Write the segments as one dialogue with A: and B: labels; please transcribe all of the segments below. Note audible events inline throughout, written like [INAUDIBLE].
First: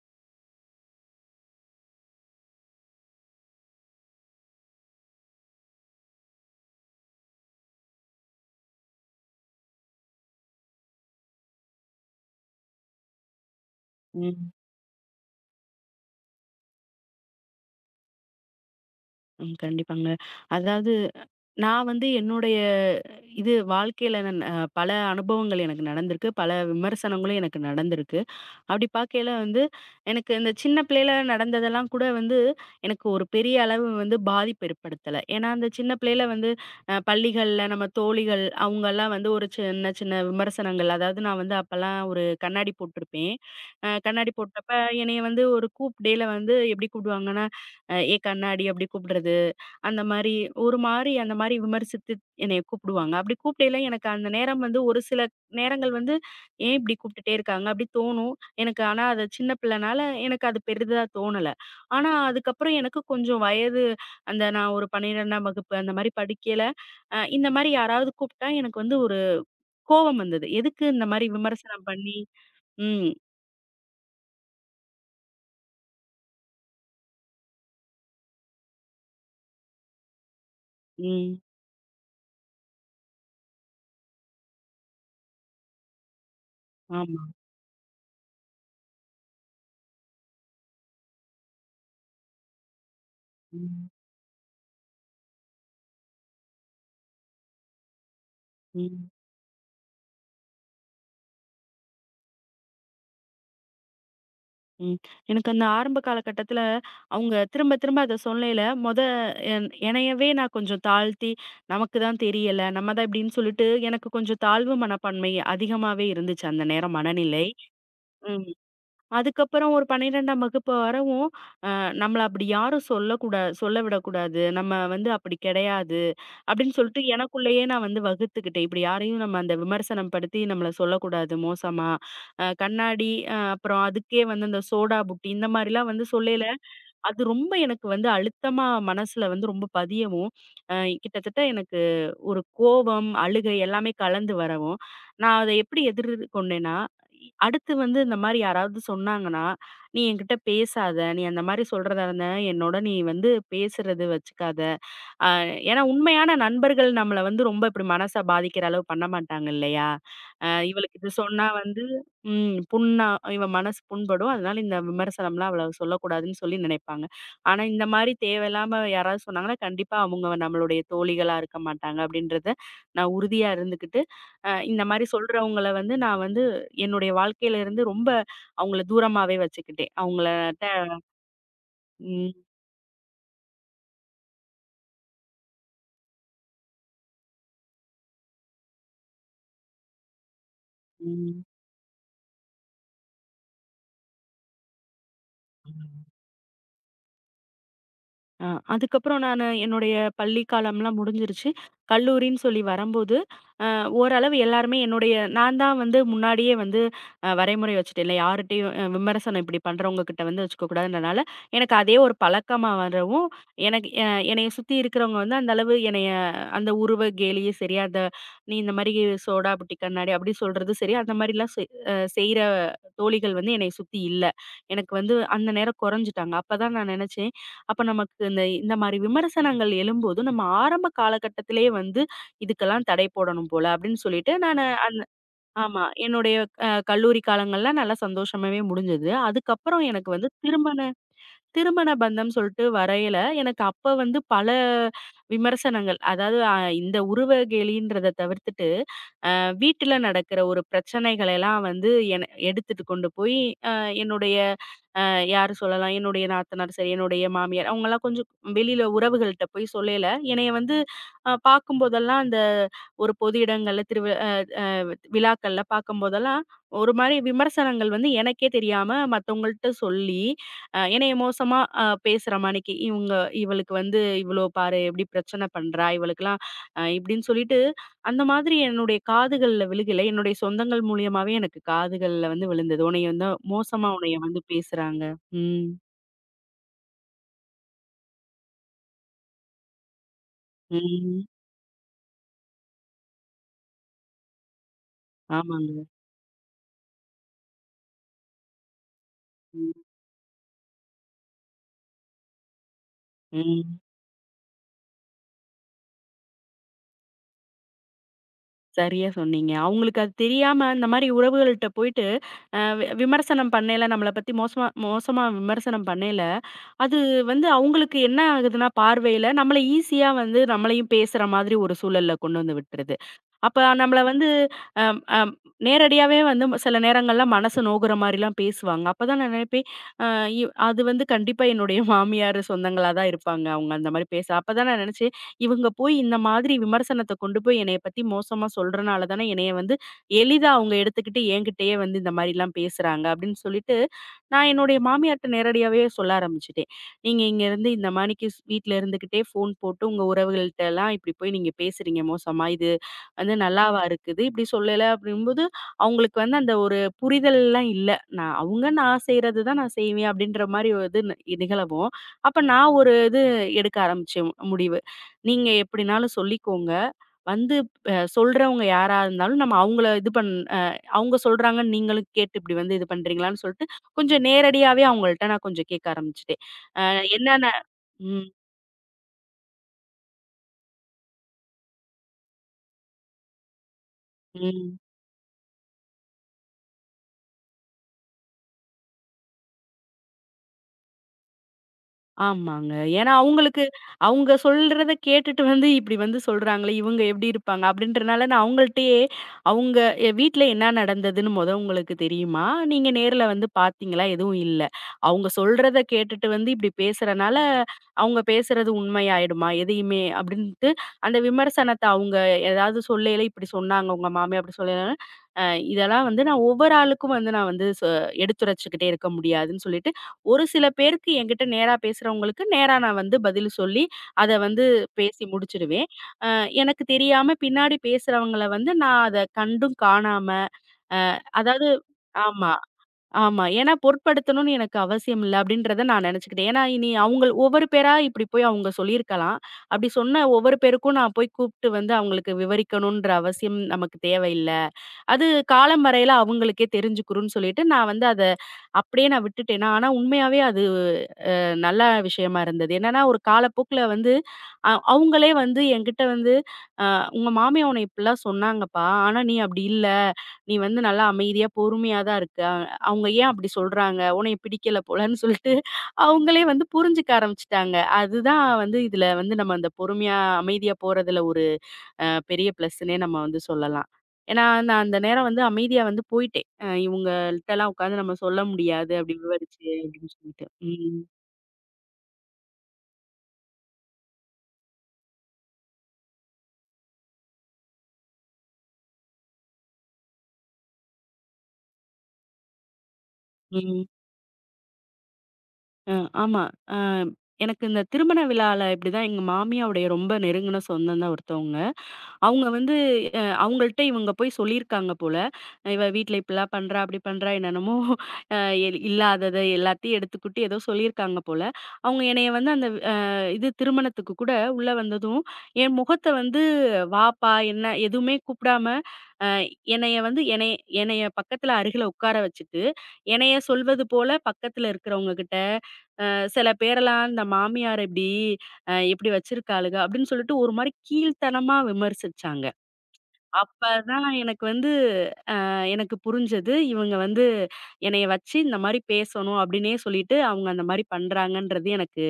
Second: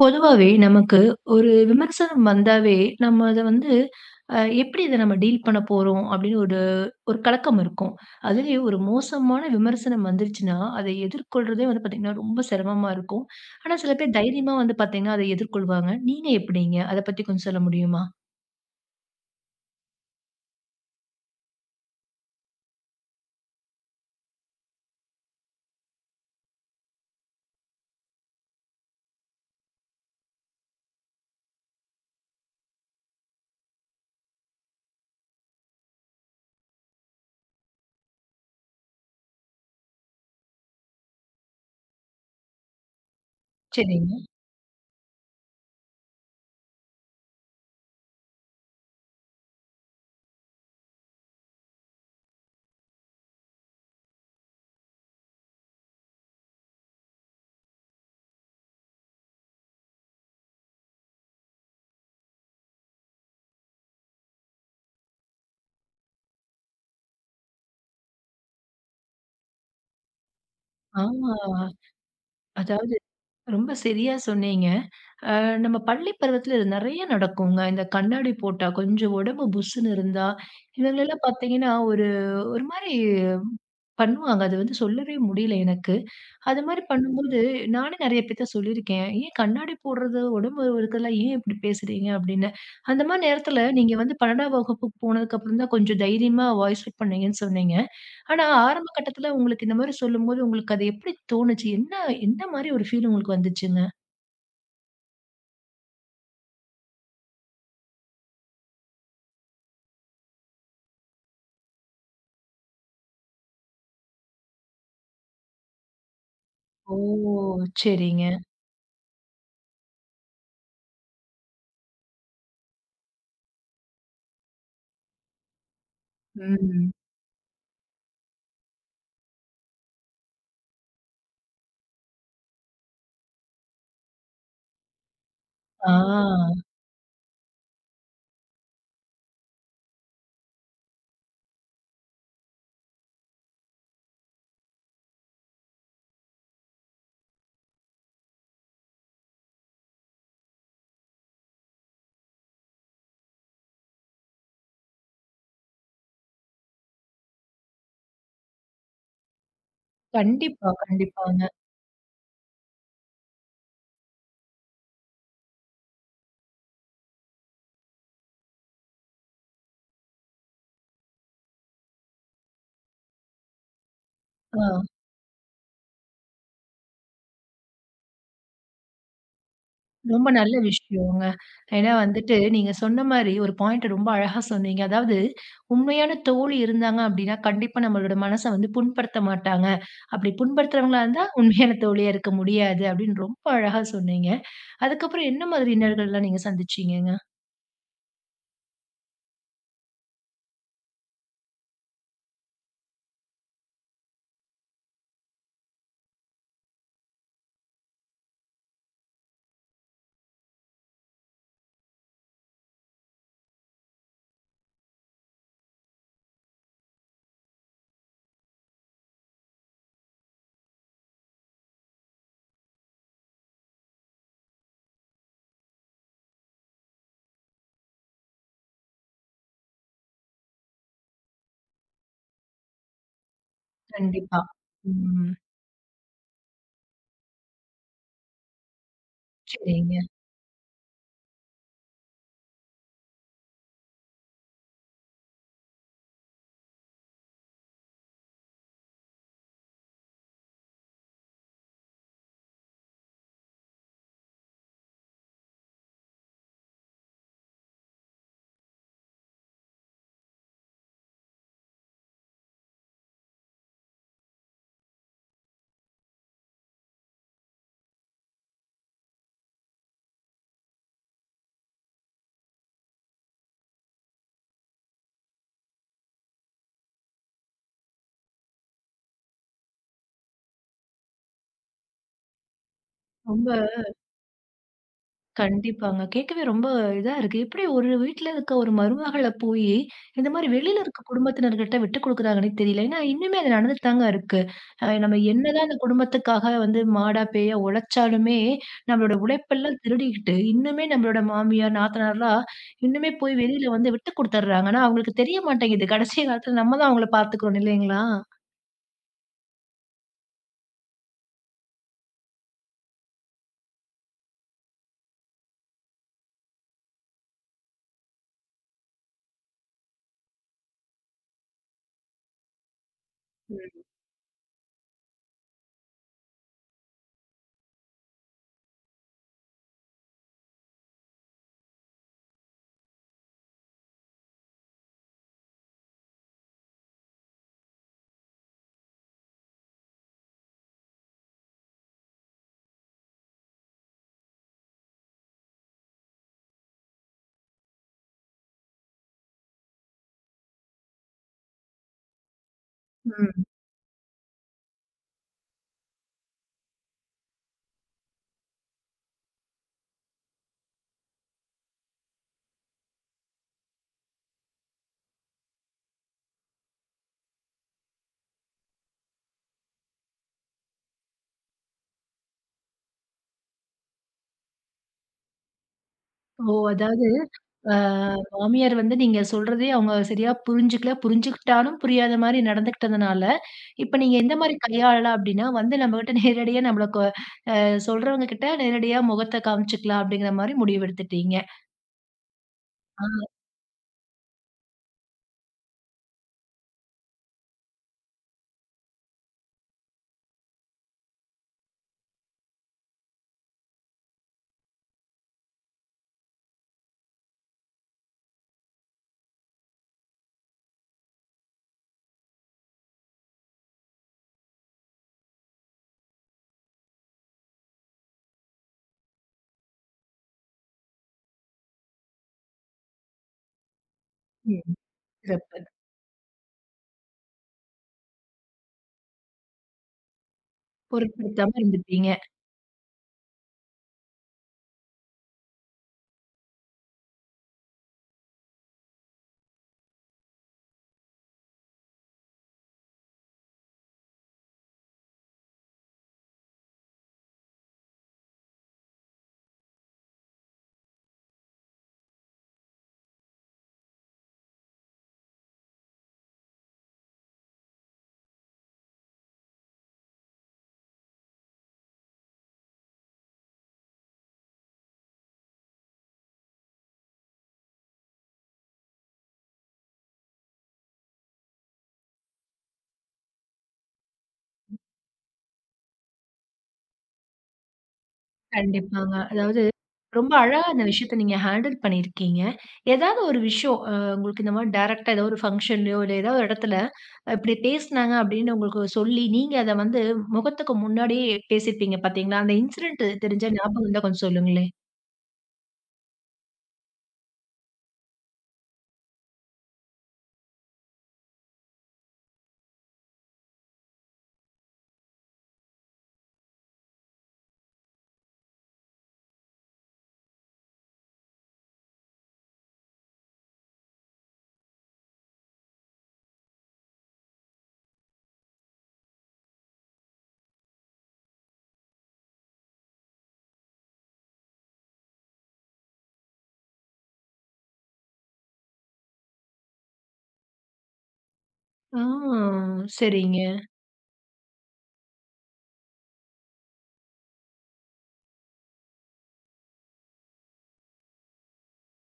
A: பொதுவாவே நமக்கு ஒரு விமர்சனம் வந்தாவே, நம்ம அத வந்து எப்படி இத நம்ம டீல் பண்ண போறோம் அப்படின்னு ஒரு ஒரு கலக்கம் இருக்கும். அதுலயும் ஒரு மோசமான விமர்சனம் வந்துருச்சுன்னா, அதை எதிர்கொள்றதே வந்து பார்த்தீங்கன்னா, ரொம்ப சிரமமா இருக்கும். ஆனா சில பேர்
B: ம்.
A: தைரியமா வந்து பார்த்தீங்கன்னா, அதை எதிர்கொள்வாங்க. நீங்க எப்படிங்க? அத பத்தி கொஞ்சம் சொல்ல முடியுமா?
B: ம். கண்டிப்பாங்க. அதாவது நான் வந்து என்னுடைய இது வாழ்க்கையில நான் பல அனுபவங்கள் எனக்கு நடந்திருக்கு. பல விமர்சனங்களும் எனக்கு நடந்திருக்கு. அப்படி பார்க்கையில வந்து, எனக்கு இந்த சின்ன பிள்ளையில நடந்ததெல்லாம் கூட வந்து, எனக்கு ஒரு பெரிய அளவு வந்து பாதிப்பு ஏற்படுத்தல. ஏன்னா, அந்த சின்ன பிள்ளையில வந்து பள்ளிகள்ல நம்ம தோழிகள் அவங்கலாம் வந்து ஒரு சின்ன சின்ன விமர்சனங்கள், அதாவது நான் வந்து அப்பலாம் ஒரு கண்ணாடி போட்டிருப்பேன்.
A: சரிங்க.
B: கண்ணாடி போட்டப்ப என்னைய வந்து ஒரு கூப்டையில வந்து எப்படி கூப்பிடுவாங்கன்னா, "ஏ கண்ணாடி" அப்படி கூப்பிடுறது. அந்த மாரி ஒரு மாரி அந்த மாரி விமர்சித்து என்னைய கூப்பிடுவாங்க. அப்படி கூப்பிடையில எனக்கு அந்த நேரம் வந்து ஒரு சில நேரங்கள் வந்து ஏன் இப்படி கூப்பிட்டுட்டே இருக்காங்க அப்படி தோணும். எனக்கு ஆனா அது சின்ன பிள்ளைனால எனக்கு அது பெரிதா தோணல. ஆனா அதுக்கப்புறம் எனக்கு கொஞ்சம் வயது அந்த நான் ஒரு 12ஆம் வகுப்பு அந்த மாரி படிக்கையில, இந்த மாரி யாராவது கூப்பிட்டா எனக்கு வந்து ஒரு கோவம் வந்தது. எதுக்கு இந்த மாரி
A: ஆ
B: விமர்சனம் பண்ணி
A: அதாவது
B: ம்,
A: ரொம்ப சரியா சொன்னீங்க. அ நம்ம பள்ளி பருவத்துல இது நெறைய நடக்குங்க. இந்த கண்ணாடி போட்டா, கொஞ்சம் உடம்பு புஸ்ஸுன்னு இருந்தா, இவங்களலாம்
B: ம்.
A: பார்த்தீங்கன்னா, ஒரு ஒரு மாரி பண்ணுவாங்க. அது வந்து சொல்லவே முடியல எனக்கு. அது மாரி
B: ஆமா.
A: பண்ணும்போது, நானே நெறைய பேர்ட்ட சொல்லியிருக்கேன். "ஏன் கண்ணாடி போடுறது, உடம்பு இருக்குறதுலாம் ஏன் இப்படி பேசுறீங்க?" அப்படின்னு. அந்த மாரி நேரத்துல
B: ம்,
A: நீங்க வந்து 12ஆம் வகுப்புக்கு போனதுக்கப்புறம் தான் கொஞ்சம் தைரியமா வாய்ஸ் அவுட் பண்ணீங்கன்னு சொன்னீங்க. ஆனா ஆரம்ப
B: ம்.
A: கட்டத்துல உங்களுக்கு இந்த மாரி சொல்லும்போது, உங்களுக்கு அது எப்படி தோணுச்சு? என்ன என்ன மாரி ஒரு ஃபீல் உங்களுக்கு வந்துச்சுங்க?
B: ம். எனக்கு அந்த ஆரம்ப காலகட்டத்தில, அவங்க திரும்ப திரும்ப அத சொல்லையில, என்னையவே நான் கொஞ்சம் தாழ்த்தி, "நமக்கு தான் தெரியல. நம்ம தான் இப்படின்னு" சொல்லிட்டு, எனக்கு கொஞ்சம் தாழ்வு மனப்பான்மை அதிகமாவே இருந்துச்சு அந்த
A: ஓ!
B: நேரம் மனநிலை.
A: சரிங்க.
B: ம். அதுக்கப்புறம் ஒரு 12ஆம் வகுப்பு வரவும், "நம்மள அப்படி யாரும் சொல்லக்கூடா சொல்ல விடக்கூடாது. நம்ம வந்து அப்படி கிடையாது." அப்படின்னு
A: ம்.
B: சொல்லிட்டு எனக்குள்ளேயே நான் வந்து வகுத்துக்கிட்டேன். இப்படி யாரையும் நம்ம அந்த விமர்சனம் படுத்தி நம்மள சொல்லக்கூடாது மோசமா. கண்ணாடி அப்புறம் அதுக்கே வந்து அந்த சோடா புட்டி இந்த மாரிலாம் வந்து சொல்லையில,
A: ஆ.
B: அது ரொம்ப எனக்கு வந்து அழுத்தமா மனசுல வந்து ரொம்ப பதியவும், அ கிட்டத்தட்ட எனக்கு ஒரு கோவம், அழுகை எல்லாமே கலந்து வரவும், நான் அத எப்படி எதிர்கொண்டேன்னா, அடுத்து வந்து இந்த மாரி யாராவது சொன்னாங்கன்னா, "நீ என்கிட்ட பேசாத. நீ அந்த மாரி சொல்றதா இருந்தா என்னோட நீ வந்து பேசுறது வச்சுக்காத. அ ஏன்னா உண்மையான நண்பர்கள் நம்மள வந்து ரொம்ப இப்படி மனச பாதிக்கிற அளவு பண்ண மாட்டாங்க இல்லையா?
A: கண்டிப்பா,
B: இவளுக்கு இது சொன்னா
A: கண்டிப்பாங்க.
B: வந்து ம் புண்ணா இவ மனசு புண்படும். அதனால இந்த விமர்சனம்லாம் அவ்வளவு சொல்லக்கூடாதுன்னு சொல்லி நினைப்பாங்க. ஆனா இந்த மாரி தேவையில்லாம யாராவது சொன்னாங்கன்னா, கண்டிப்பா அவங்க நம்மளுடைய தோழிகளா இருக்க மாட்டாங்க அப்படின்றத நான் உறுதியா இருந்துக்கிட்டு,
A: ஆ.
B: இந்த மாரி சொல்றவங்கள வந்து நான் வந்து என்னுடைய வாழ்க்கையில இருந்து ரொம்ப அவங்கள தூரமாவே வச்சுக்கிட்டேன்.
A: ரொம்ப நல்ல
B: அவங்களட்ட
A: விஷயங்க. ஏன்னா
B: ம்,
A: வந்துட்டு, நீங்க சொன்ன மாரி ஒரு பாயிண்ட் ரொம்ப அழகா சொன்னீங்க. அதாவது, உண்மையான தோழி இருந்தாங்க அப்படின்னா, கண்டிப்பா நம்மளோட மனச வந்து புண்படுத்த மாட்டாங்க. அப்படி புண்படுத்துறவங்களா இருந்தா,
B: ம்.
A: உண்மையான தோழியா இருக்க முடியாது அப்படின்னு ரொம்ப அழகா சொன்னீங்க. அதுக்கப்புறம் என்ன மாதிரி இன்னல்கள்லாம் நீங்க சந்திச்சீங்கங்க?
B: அ அதுக்கப்புறம் நானு என்னுடைய பள்ளி காலம்லாம் முடிஞ்சிருச்சு. கல்லூரின்னு சொல்லி வரம்போது, ஓரளவு எல்லாருமே என்னுடைய நான் தான் வந்து முன்னாடியே வந்து வரைமுறை வச்சுட்டேன்ல. யார்ட்டயும் விமர்சனம் இப்படி பண்றவங்க கிட்ட வந்து வச்சுக்கக்கூடாதுன்றனால, எனக்கு அதே ஒரு பழக்கமா வரவும், எனக்கு என்னைய சுத்தி இருக்கிறவங்க வந்து அந்த அளவு என்னைய அந்த உருவ கேலியும் சரி, அந்த "நீ இந்த மாரி சோடா புட்டி கண்ணாடி" அப்படி சொல்றதும் சரி, அந்த மாரிலாம் செய்ற தோழிகள் வந்து என்னைய சுத்தி இல்ல. எனக்கு வந்து அந்த நேரம் குறைஞ்சுட்டாங்க. அப்பதான் நான் நினைச்சேன், அப்ப நமக்கு இந்த இந்த மாரி விமர்சனங்கள் எழும்போது, நம்ம ஆரம்ப காலகட்டத்திலேயே வந்து இதுக்கெல்லாம் தடை போடணும் போல அப்படின்னு சொல்லிட்டு
A: கண்டிப்பா.
B: நானு அந்த
A: ம்.
B: ஆமா. என்னுடைய கல்லூரி காலங்கள்ல நல்லா சந்தோஷமாவே முடிஞ்சது. அதுக்கப்புறம்
A: சரிங்க.
B: எனக்கு வந்து திருமண திருமண பந்தம் சொல்ட்டு வரையில, எனக்கு அப்ப வந்து பல விமர்சனங்கள். அதாவது இந்த உருவ கேலின்றத தவிர்த்துட்டு வீட்டுல நடக்கிற ஒரு பிரச்சனைகளெல்லாம் வந்து என எடுத்துட்டு கொண்டு போய் அ என்னுடைய யாரு சொல்லலாம், என்னுடைய நாத்தனார் சரி, என்னுடைய மாமியார் அவங்கலாம் கொஞ்சம் வெளியில உறவுகள்ட்ட போய் சொல்லயில, என்னைய வந்து பார்க்கும்போதெல்லாம் அந்த ஒரு பொது இடங்கள்ல திருவிழா விழாக்கள்ல பார்க்கும்போதெல்லாம், ஒரு மாரி விமர்சனங்கள் வந்து எனக்கே தெரியாம மத்தவங்கள்ட்ட சொல்லி, என்னைய மோசமா பேசுற மாணிக்கு, "இவங்க இவளுக்கு வந்து இவ்வளோ பாரு, எப்படி பிரச்சனை பண்றா, இவளுக்கெல்லாம்" இப்படின்னு சொல்லிட்டு, அந்த மாதிரி என்னுடைய காதுகள்ல விழுகலை. என்னுடைய சொந்தங்கள் மூலியமாவே எனக்கு காதுகள்ல வந்து விழுந்தது. உன்னைய வந்து
A: ரொம்ப
B: மோசமா உன்னைய வந்து பேசுறாங்க. ம்.
A: கண்டிப்பாங்க. கேட்கவே ரொம்ப இதா இருக்கு. எப்படி ஒரு வீட்ல இருக்க ஒரு மருமகள போயி, இந்த மாரி வெளியில இருக்க
B: ம்.
A: குடும்பத்தினர்கிட்ட விட்டுக் குடுக்குறாங்கன்னே தெரியல. ஏன்னா, இன்னுமே அது நடந்துட்டு தாங்க இருக்கு. நம்ம என்னதான் அந்த
B: ஆமாங்க.
A: குடும்பத்துக்காக வந்து மாடா, பேயா உழைச்சாலுமே, நம்மளோட
B: ம்.
A: உழைப்பெல்லாம் திருடிக்கிட்டு, இன்னுமே நம்மளோட மாமியார், நாத்தனார்லாம் இன்னுமே போய் வெளியில
B: ம்.
A: வந்து விட்டுக் குடுத்துர்றாங்க. ஆனா, அவங்களுக்கு தெரிய மாட்டேங்குது. கடைசி காலத்துல நம்ம தான் அவங்கள பார்த்துக்கிறோம் இல்லைங்களா?
B: சரியா சொன்னீங்க. அவங்களுக்கு அது தெரியாம இந்த மாரி உறவுகள்ட்ட போயிட்டு விமர்சனம் பண்ணையில, நம்மள பத்தி மோசமா மோசமா விமர்சனம் பண்ணையில, அது வந்து அவங்களுக்கு என்ன ஆகுதுன்னா, பார்வையில நம்மள ஈஸியா வந்து நம்மளையும் பேசுற மாதிரி ஒரு சூழல்ல கொண்டு வந்து விட்டுருது. அப்ப நம்மள வந்து அம், அம், நேரடியாவே வந்து சில நேரங்கள்ல மனசு நோகுற மாரிலாம் பேசுவாங்க. அப்பதான் நான் நினைப்பேன், அ இ அது வந்து கண்டிப்பா என்னுடைய [LAUGHS] மாமியார் சொந்தங்களா தான் இருப்பாங்க. அவங்க அந்த மாரி பேச அப்பதான் நான் நினைச்சேன், இவங்க போய் இந்த மாதிரி விமர்சனத்த கொண்டு போய் என்னைய பத்தி மோசமா சொல்றனால தானே என்னைய வந்து எளிதா அவங்க எடுத்துக்கிட்டு என்கிட்டயே வந்து இந்த மாரிலாம் பேசுறாங்க அப்படின்னு சொல்லிட்டு, நான் என்னுடைய மாமியார்ட்ட நேரடியாவே சொல்ல ஆரம்பிச்சுட்டேன். நீங்க இங்க இருந்து இந்த மாணிக்கு வீட்ல இருந்துகிட்டே ஃபோன் போட்டு உங்க உறவுகள்ட்டலாம் இப்படி போய் நீங்க பேசுறீங்க மோசமா. இது அது
A: ம்.
B: நல்லாவா இருக்குது? இப்படி சொல்லல அப்படிங்கும்போது, அவங்களுக்கு வந்து அந்த ஒரு புரிதல்லாம் இல்ல. நான் அவங்க நான் செய்றது தான் நான் செய்வேன் அப்படின்ற மாரி ஒரு இது நிகழவும், அப்ப நான் ஒரு இது எடுக்க ஆரம்பிச்சேன் முடிவு. நீங்க எப்படினாலும் சொல்லிக்கோங்க. வந்து சொல்றவங்க யாரா இருந்தாலும் நம்ம அவங்கள இது பண் அ அவங்க சொல்றாங்கன்னு நீங்களும் கேட்டு இப்படி வந்து இது பண்றீங்களான்னு சொல்லிட்டு, கொஞ்சம் நேரடியாவே அவங்கள்ட்ட நான் கொஞ்சம் கேட்க ஆரம்பிச்சுட்டேன்.
A: ஓ!
B: அ
A: அதாவது
B: என்னென்ன
A: ஆ
B: ம்,
A: மாமியார் வந்து நீங்க சொல்றதே அவங்க சரியா புரிஞ்சுக்கல. புரிஞ்சுக்கிட்டாலும் புரியாத மாரி நடந்துக்கிட்டதுனால, இப்ப நீங்க எந்த மாரி
B: ம்.
A: கையாளலாம் அப்டின்னா, வந்து நம்மகிட்ட நேரடியா நம்மள சொல்றவங்க கிட்ட நேரடியா முகத்த காமிச்சுக்கலாம் அப்படிங்கிற மாரி முடிவெடுத்துட்டீங்க.
B: ஆமாங்க.
A: ஆ.
B: ஏன்னா அவங்களுக்கு அவங்க சொல்றத கேட்டுட்டு வந்து இப்படி வந்து சொல்றாங்களே, இவங்க எப்படி இருப்பாங்க? அப்படின்றனால நான் அவங்கள்ட்டயே அவங்க வீட்ல என்ன நடந்ததுன்னு உங்களுக்கு தெரியுமா? நீங்க நேர்ல வந்து பார்த்தீங்களா? எதுவும் இல்ல. அவங்க சொல்றத கேட்டுட்டு வந்து இப்படி பேசுறனால, அவங்க பேசுறது உண்மையாயிடுமா? எதையுமே அப்படின்ட்டு அந்த விமர்சனத்த அவங்க ஏதாவது சொல்லையில இப்படி சொன்னாங்க, உங்க மாமியார் அப்படி சொல்லையில, அ இதெல்லாம் வந்து நான் ஒவ்வொரு ஆளுக்கும் வந்து நான் வந்து எடுத்துரைச்சுக்கிட்டே இருக்க முடியாதுன்னு சொல்லி ஒரு சில பேருக்கு என்கிட்ட நேரா பேசுறவங்களுக்கு நேரா நான் வந்து பதில் சொல்லி, அத வந்து
A: ம்
B: பேசி
A: சிறப்பு.
B: முடிச்சுடுவேன். அ எனக்கு தெரியாம பின்னாடி பேசுறவங்கள வந்து நான் அத கண்டும் காணாம, அ
A: பொருட்படுத்தாம
B: அதாவது
A: இருந்துட்டீங்க.
B: ஆமா, ஆமா. ஏன்னா பொருட்படுத்தணும்னு எனக்கு அவசியம் இல்ல அப்டின்றத நான் நெனச்சுக்கிட்டேன். ஏன்னா இனி அவுங்கள் ஒவ்வொரு பேரா இப்டி போய் அவுங்க சொல்லியிருக்கலாம். அப்டி சொன்ன ஒவ்வொரு பேருக்கும் நான் போய் கூப்ட்டு வந்து அவுங்களுக்கு விவரிக்கணுன்ற அவசியம் நமக்கு தேவையில்ல. அது காலம் வரையில அவுங்களுக்கே தெரிஞ்சுக்குரும்னு சொல்லிட்டு நான் வந்து அத அப்டியே நான் விட்டுட்டேனா, ஆனா உண்மையாவே அது நல்ல விஷயமா இருந்தது. என்னன்னா, ஒரு காலப்போக்குல வந்து அவுங்களே வந்து என்கிட்ட வந்து, "அ உங்க மாமியா உன்ன இப்டிலாம் சொன்னாங்கப்பா. ஆனா நீ அப்டி இல்ல. நீ வந்து நல்லா அமைதியா, பொறுமையா தான் இருக்க. அவுங்க ஏன் அப்டி சொல்றாங்க? உன்னைய பிடிக்கல போலன்னு" சொல்ட்டு அவுங்களே வந்து புரிஞ்சுக்க ஆரம்பிச்சுட்டாங்க. அதுதான் வந்து இதுல வந்து நம்ம அந்த பொறுமையா, அமைதியா போறதுல ஒரு அ பெரிய ப்ளஸ்ஸுன்னே நம்ம வந்து சொல்லலாம். ஏன்னா, நான் அந்த நேரம் வந்து அமைதியா வந்து போயிட்டேன். இவுங்கள்ட்டலாம் உட்காந்து நம்ம சொல்ல முடியாது
A: கண்டிப்பாங்க.
B: அப்டி
A: அதாவது
B: விவரிச்சு அப்டின்னு
A: ரொம்ப
B: சொல்லிட்டு.
A: அழகா அந்த
B: ம்.
A: விஷயத்த நீங்க ஹேண்டில் பண்ணியிருக்கீங்க. ஏதாவது ஒரு விஷயம் உங்களுக்கு இந்த மாரி டைரக்ட்டா ஏதோ ஒரு ஃபங்ஷன்லயோ, இல்ல ஏதாவது ஒரு இடத்துல இப்படி பேசினாங்க அப்படின்னு உங்களுக்கு சொல்லி, நீங்க அத வந்து முகத்துக்கு முன்னாடியே பேசியிருப்பீங்க பார்த்தீங்களா? அந்த இன்சிடென்ட் தெரிஞ்சா ஞாபகம்
B: ம்.
A: இருந்தா கொஞ்சம் சொல்லுங்களேன்?
B: அ ஆமா. அ எனக்கு இந்த திருமண விழால இப்படிதான் எங்க மாமியாருடைய ரொம்ப நெருங்குன சொந்தம் தான் ஒருத்தவங்க. அவங்க வந்து அவங்கள்ட்ட இவங்க போய் சொல்லியிருக்காங்க போல. "இவ வீட்ல இப்படிலாம் பண்றா, அப்படி பண்றா" என்னென்னமோ அ இல்லாதத எல்லாத்தையும் எடுத்துக்கூட்டி ஏதோ சொல்லியிருக்காங்க போல. அவங்க என்னைய வந்து அந்த இது திருமணத்துக்கு கூட உள்ள வந்ததும், என் முகத்த வந்து "வாப்பா" என்ன எதுவுமே கூப்பிடாம அ என்னைய என்னைய பக்கத்துல அருகில உட்கார வச்சுட்டு, என்னைய சொல்வது போல பக்கத்துல இருக்கிறவங்க கிட்ட சில பேரெல்லாம் இந்த மாமியார் இப்படி இப்படி வச்சிருக்காளுக அப்படின்னு சொல்லிட்டு ஒரு மாரி கீழ்த்தனமா
A: ஆ.
B: விமர்சிச்சாங்க.
A: சரிங்க.
B: அப்பதான் எனக்கு வந்து எனக்கு புரிஞ்சது. இவங்க வந்து என்னைய வச்சு இந்த மாரி பேசணும் அப்படின்னே சொல்லிட்டு அவங்க அந்த மாரி பண்றாங்கன்றது எனக்கு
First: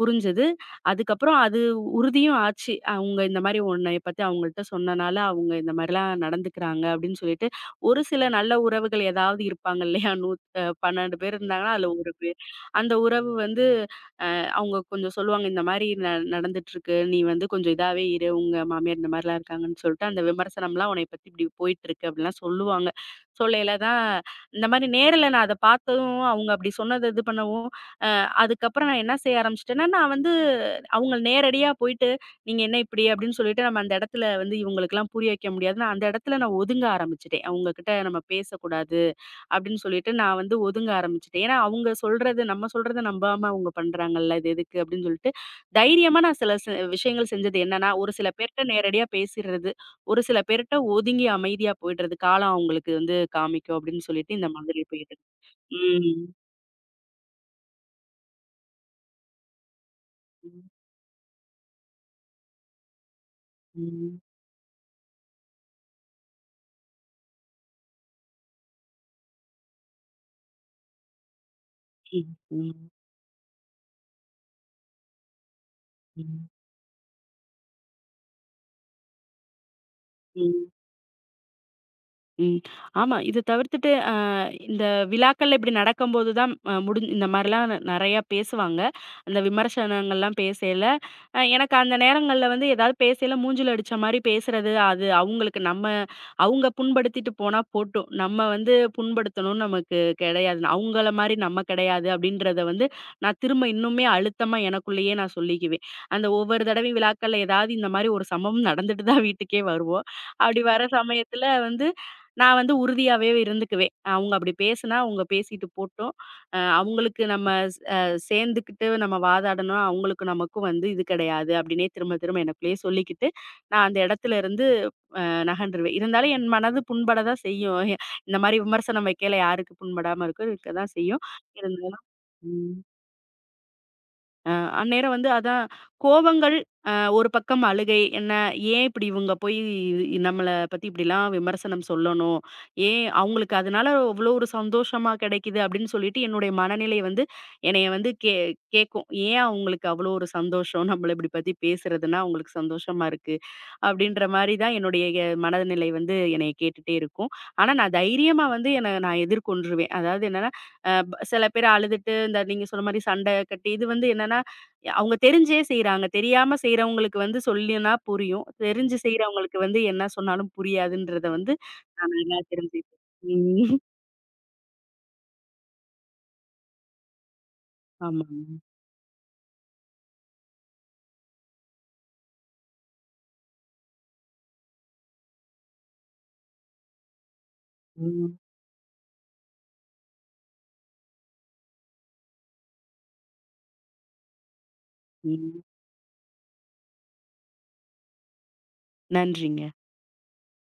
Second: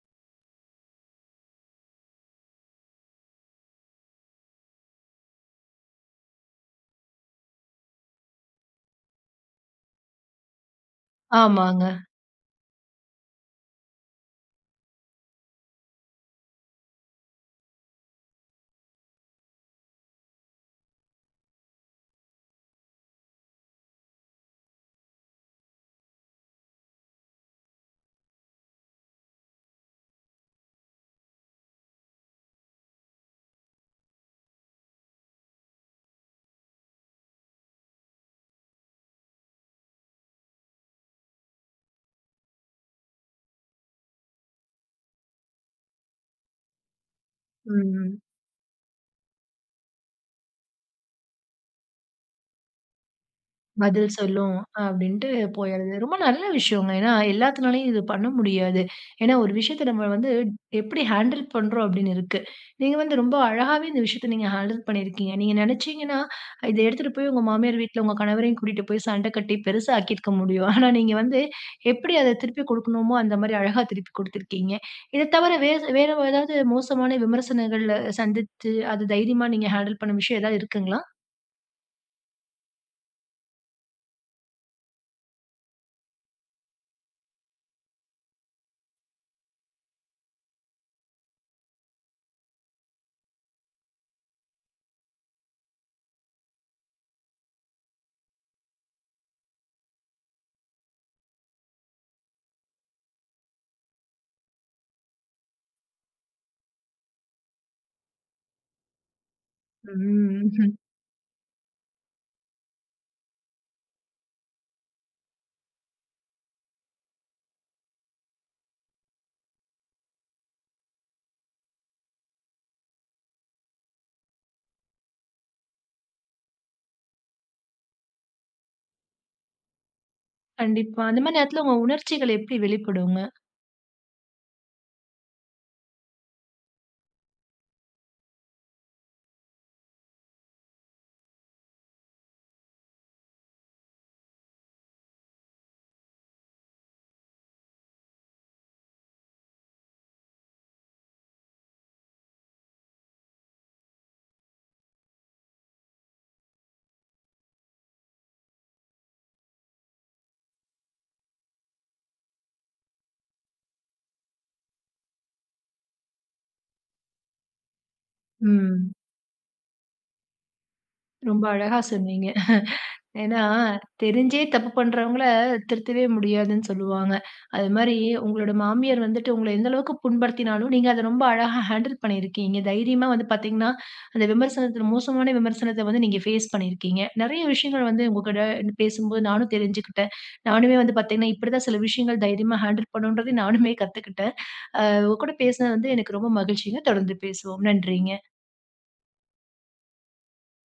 B: புரிஞ்சது. அதுக்கப்புறம் அது உறுதியும் ஆச்சு. அவங்க இந்த மாரி உன்னைய பத்தி அவங்கள்ட்ட சொன்னனால அவங்க இந்த மாரிலாம் நடந்துக்கிறாங்க அப்படின்னு சொல்லிட்டு ஒரு சில நல்ல உறவுகள் ஏதாவது இருப்பாங்க இல்லையா? 12 பேர் இருந்தாங்கன்னா
A: ஆமாங்க.
B: அதுல ஒரு பேர் அந்த உறவு வந்து அவங்க கொஞ்சம் சொல்லுவாங்க, "இந்த மாரி நடந்துட்டுருக்கு. நீ வந்து கொஞ்சம் இதாவே இரு. உங்க மாமியார் இந்த மாரிலாம் இருக்காங்கன்னு" சொல்லிட்டு அந்த விமர்சனம்லாம் உன்னைய பத்தி இப்படி போயிட்டுருக்கு அப்படிலாம் சொல்லுவாங்க. சொல்லையில தான் இந்த மாரி நேர்ல நான் அத பார்த்ததும், அவங்க அப்படி சொன்னத இது பண்ணவும், அ அதுக்கப்புறம் நான் என்ன செய்ய ஆரம்பிச்சுட்டேன்னா, நான் வந்து அவங்க நேரடியா போயிட்டு, "நீங்க என்ன இப்படி?" அப்படின்னு சொல்லிட்டு நம்ம அந்த இடத்துல வந்து இவங்களுக்கெல்லாம் புரிய வைக்க முடியாது. நான் அந்த இடத்துல நான் ஒதுங்க ஆரம்பிச்சுட்டேன். அவங்க கிட்ட நம்ம பேசக்கூடாது. அப்படின்னு சொல்லிட்டு நான் வந்து ஒதுங்க ஆரம்பிச்சுட்டேன். ஏன்னா, அவங்க சொல்றது நம்ம சொல்றத நம்பாம அவங்க பண்றாங்கல்ல. இது எதுக்கு அப்படின்னு சொல்லிட்டு, தைரியமா நான் சில விஷயங்கள் செஞ்சது என்னன்னா, ஒரு
A: ம்.
B: சில பேர்ட்ட நேரடியா பேசிறது. ஒரு சில பேர்ட்ட ஒதுங்கி அமைதியா போயிடுறது. காலம் அவங்களுக்கு வந்து காமிக்கும் அப்படின்னு
A: பதில்
B: சொல்லிட்டு இந்த
A: சொல்லும்
B: மாதிரி போயிட்டு.
A: அப்படின்ட்டு போயிடுது. ரொம்ப
B: ம்.
A: நல்ல விஷயங்க. ஏன்னா, எல்லாத்துனாலயும் இது பண்ண முடியாது. ஏன்னா, ஒரு விஷயத்த நம்ம வந்து
B: ம்.
A: எப்படி ஹேண்டில் பண்றோம் அப்படின்னு இருக்கு. நீங்க வந்து ரொம்ப அழகாவே இந்த
B: ம்.
A: விஷயத்த நீங்க ஹேண்டில் பண்ணியிருக்கீங்க. நீங்க நினைச்சீங்கன்னா, இத எடுத்துட்டு போய் உங்க மாமியார் வீட்ல உங்க கணவரையும் கூட்டிட்டு போய் சண்டை கட்டி பெருசா ஆக்கியிருக்க முடியும். ஆனா, நீங்க வந்து எப்படி
B: ம்.
A: அத திருப்பி
B: ம்.
A: குடுக்கணுமோ, அந்த மாரி அழகா திருப்பி குடுத்துருக்கீங்க. இத தவிர வேற வேற
B: ம்.
A: ஏதாவது மோசமான விமர்சனங்கள்ல சந்தித்து, அது தைரியமா நீங்க ஹேண்டில் பண்ண விஷயம் ஏதாவது
B: ம்.
A: இருக்குங்களா?
B: ம். ஆமா. இது தவிர்த்துட்டு இந்த விழாக்கள்ல இப்படி நடக்கும்போது தான் அ முடிஞ் இந்த மாரிலாம் நெறையா பேசுவாங்க. அந்த விமர்சனங்கள்லாம் பேசையில, எனக்கு அந்த நேரங்கள்ல வந்து ஏதாவது பேசையில மூஞ்சில அடிச்ச மாரி பேசுறது, அது அவங்களுக்கு நம்ம அவங்க புண்படுத்திட்டு போனா போட்டும். நம்ம வந்து புண்படுத்தணும்னு நமக்கு கிடையாது. அவங்கள மாரி நம்ம கிடையாது அப்படின்றத வந்து நான் திரும்ப இன்னுமே அழுத்தமா எனக்குள்ளேயே நான் சொல்லிக்குவேன். அந்த ஒவ்வொரு தடவையும் விழாக்கள்ல ஏதாவது இந்த மாரி ஒரு சம்பவம் நடந்துட்டு தான் வீட்டுக்கே வருவோம். அப்படி
A: ம்.
B: வர சமயத்துல வந்து நான் வந்து உறுதியாவே இருந்துக்குவேன். அவங்க அப்படி பேசுனா, அவங்க பேசிட்டு போட்டும். அவங்களுக்கு நம்ம ஸ் அ சேர்ந்துக்கிட்டு நம்ம வாதாடணும். அவங்களுக்கு நமக்கும் வந்து இது கிடையாது அப்படின்னே திரும்ப திரும்ப எனக்குள்ளேயே சொல்லிக்கிட்டு, நான் அந்த இடத்துல இருந்து அ நகன்றுவேன். இருந்தாலும் என் மனது புண்பட தான் செய்யும். இந்த மாரி விமர்சனம் வைக்கையில யாருக்கு புண்படாம இருக்கும்? இருக்க தான்
A: கண்டிப்பா. அந்த
B: செய்யும்.
A: மாரி நேரத்துல உங்க
B: இருந்தாலும்
A: உணர்ச்சிகள் எப்படி
B: ம்.
A: வெளிப்படுங்க?
B: அ அந்நேரம் வந்து அதான் கோவங்கள், அ ஒரு பக்கம் அழுகை, என்ன ஏன் இப்படி இவங்க போய் நம்மள பத்தி இப்படிலாம் விமர்சனம் சொல்லணும்? ஏன் அவங்களுக்கு அதனால அவ்வளோ ஒரு சந்தோஷமா கிடைக்குது அப்படின்னு சொல்லிட்டு என்னுடைய மனநிலை வந்து என்னைய வந்து கேட்கும். ஏன் அவங்களுக்கு அவ்வளோ ஒரு சந்தோஷம்? நம்மள இப்படி பத்தி பேசுறதுன்னா அவங்களுக்கு சந்தோஷமா இருக்கு. அப்படின்ற மாரி தான் என்னுடைய மனநிலை வந்து என்னைய கேட்டுட்டே இருக்கும். ஆனா நான் தைரியமா வந்து என்ன நான் எதிர்கொண்டுருவேன். அதாவது என்ன சில பேர் அழுதுட்டு, இந்த நீங்க சொன்ன மாரி சண்டை கட்டி இது வந்து என்னன்னா, அவங்க தெரிஞ்சே செய்றாங்க. தெரியாம செய்றவங்களுக்கு வந்து சொல்லினா புரியும்.
A: ம்.
B: தெரிஞ்சு செய்றவங்களுக்கு வந்து என்ன சொன்னாலும் புரியாதுன்றத
A: ரொம்ப
B: வந்து
A: அழகா
B: நான்
A: சொன்னீங்க.
B: நல்லா தெரிஞ்சுக்கிட்டேன்.
A: ஏன்னா,
B: ம்.
A: தெரிஞ்சே தப்பு பண்றவங்கள திருத்தவே முடியாதுன்னு சொல்லுவாங்க. அது மாரி உங்களோட
B: ஆமாங்க.
A: மாமியார் வந்துட்டு உங்கள எந்த அளவுக்கு புண்படுத்தினாலும், நீங்க அத ரொம்ப அழகா ஹேண்டில் பண்ணியிருக்கீங்க. தைரியமா வந்து பாத்தீங்கன்னா, அந்த விமர்சனத்துல மோசமான விமர்சனத்த வந்து நீங்க ஃபேஸ் பண்ணியிருக்கீங்க. நெறைய விஷயங்கள் வந்து உங்க
B: ம்.
A: கூட பேசும்போது நானும் தெரிஞ்சுக்கிட்டேன். நானுமே வந்து பாத்தீங்கன்னா, இப்படிதான் சில விஷயங்கள் தைரியமா ஹேண்டில் பண்ணணுன்றதையும் நானுமே கத்துக்கிட்டேன். உங்க கூட
B: ம்.
A: பேசினது வந்து எனக்கு ரொம்ப மகிழ்ச்சிங்க. தொடர்ந்து பேசுவோம். நன்றிங்க.
B: நன்றிங்க.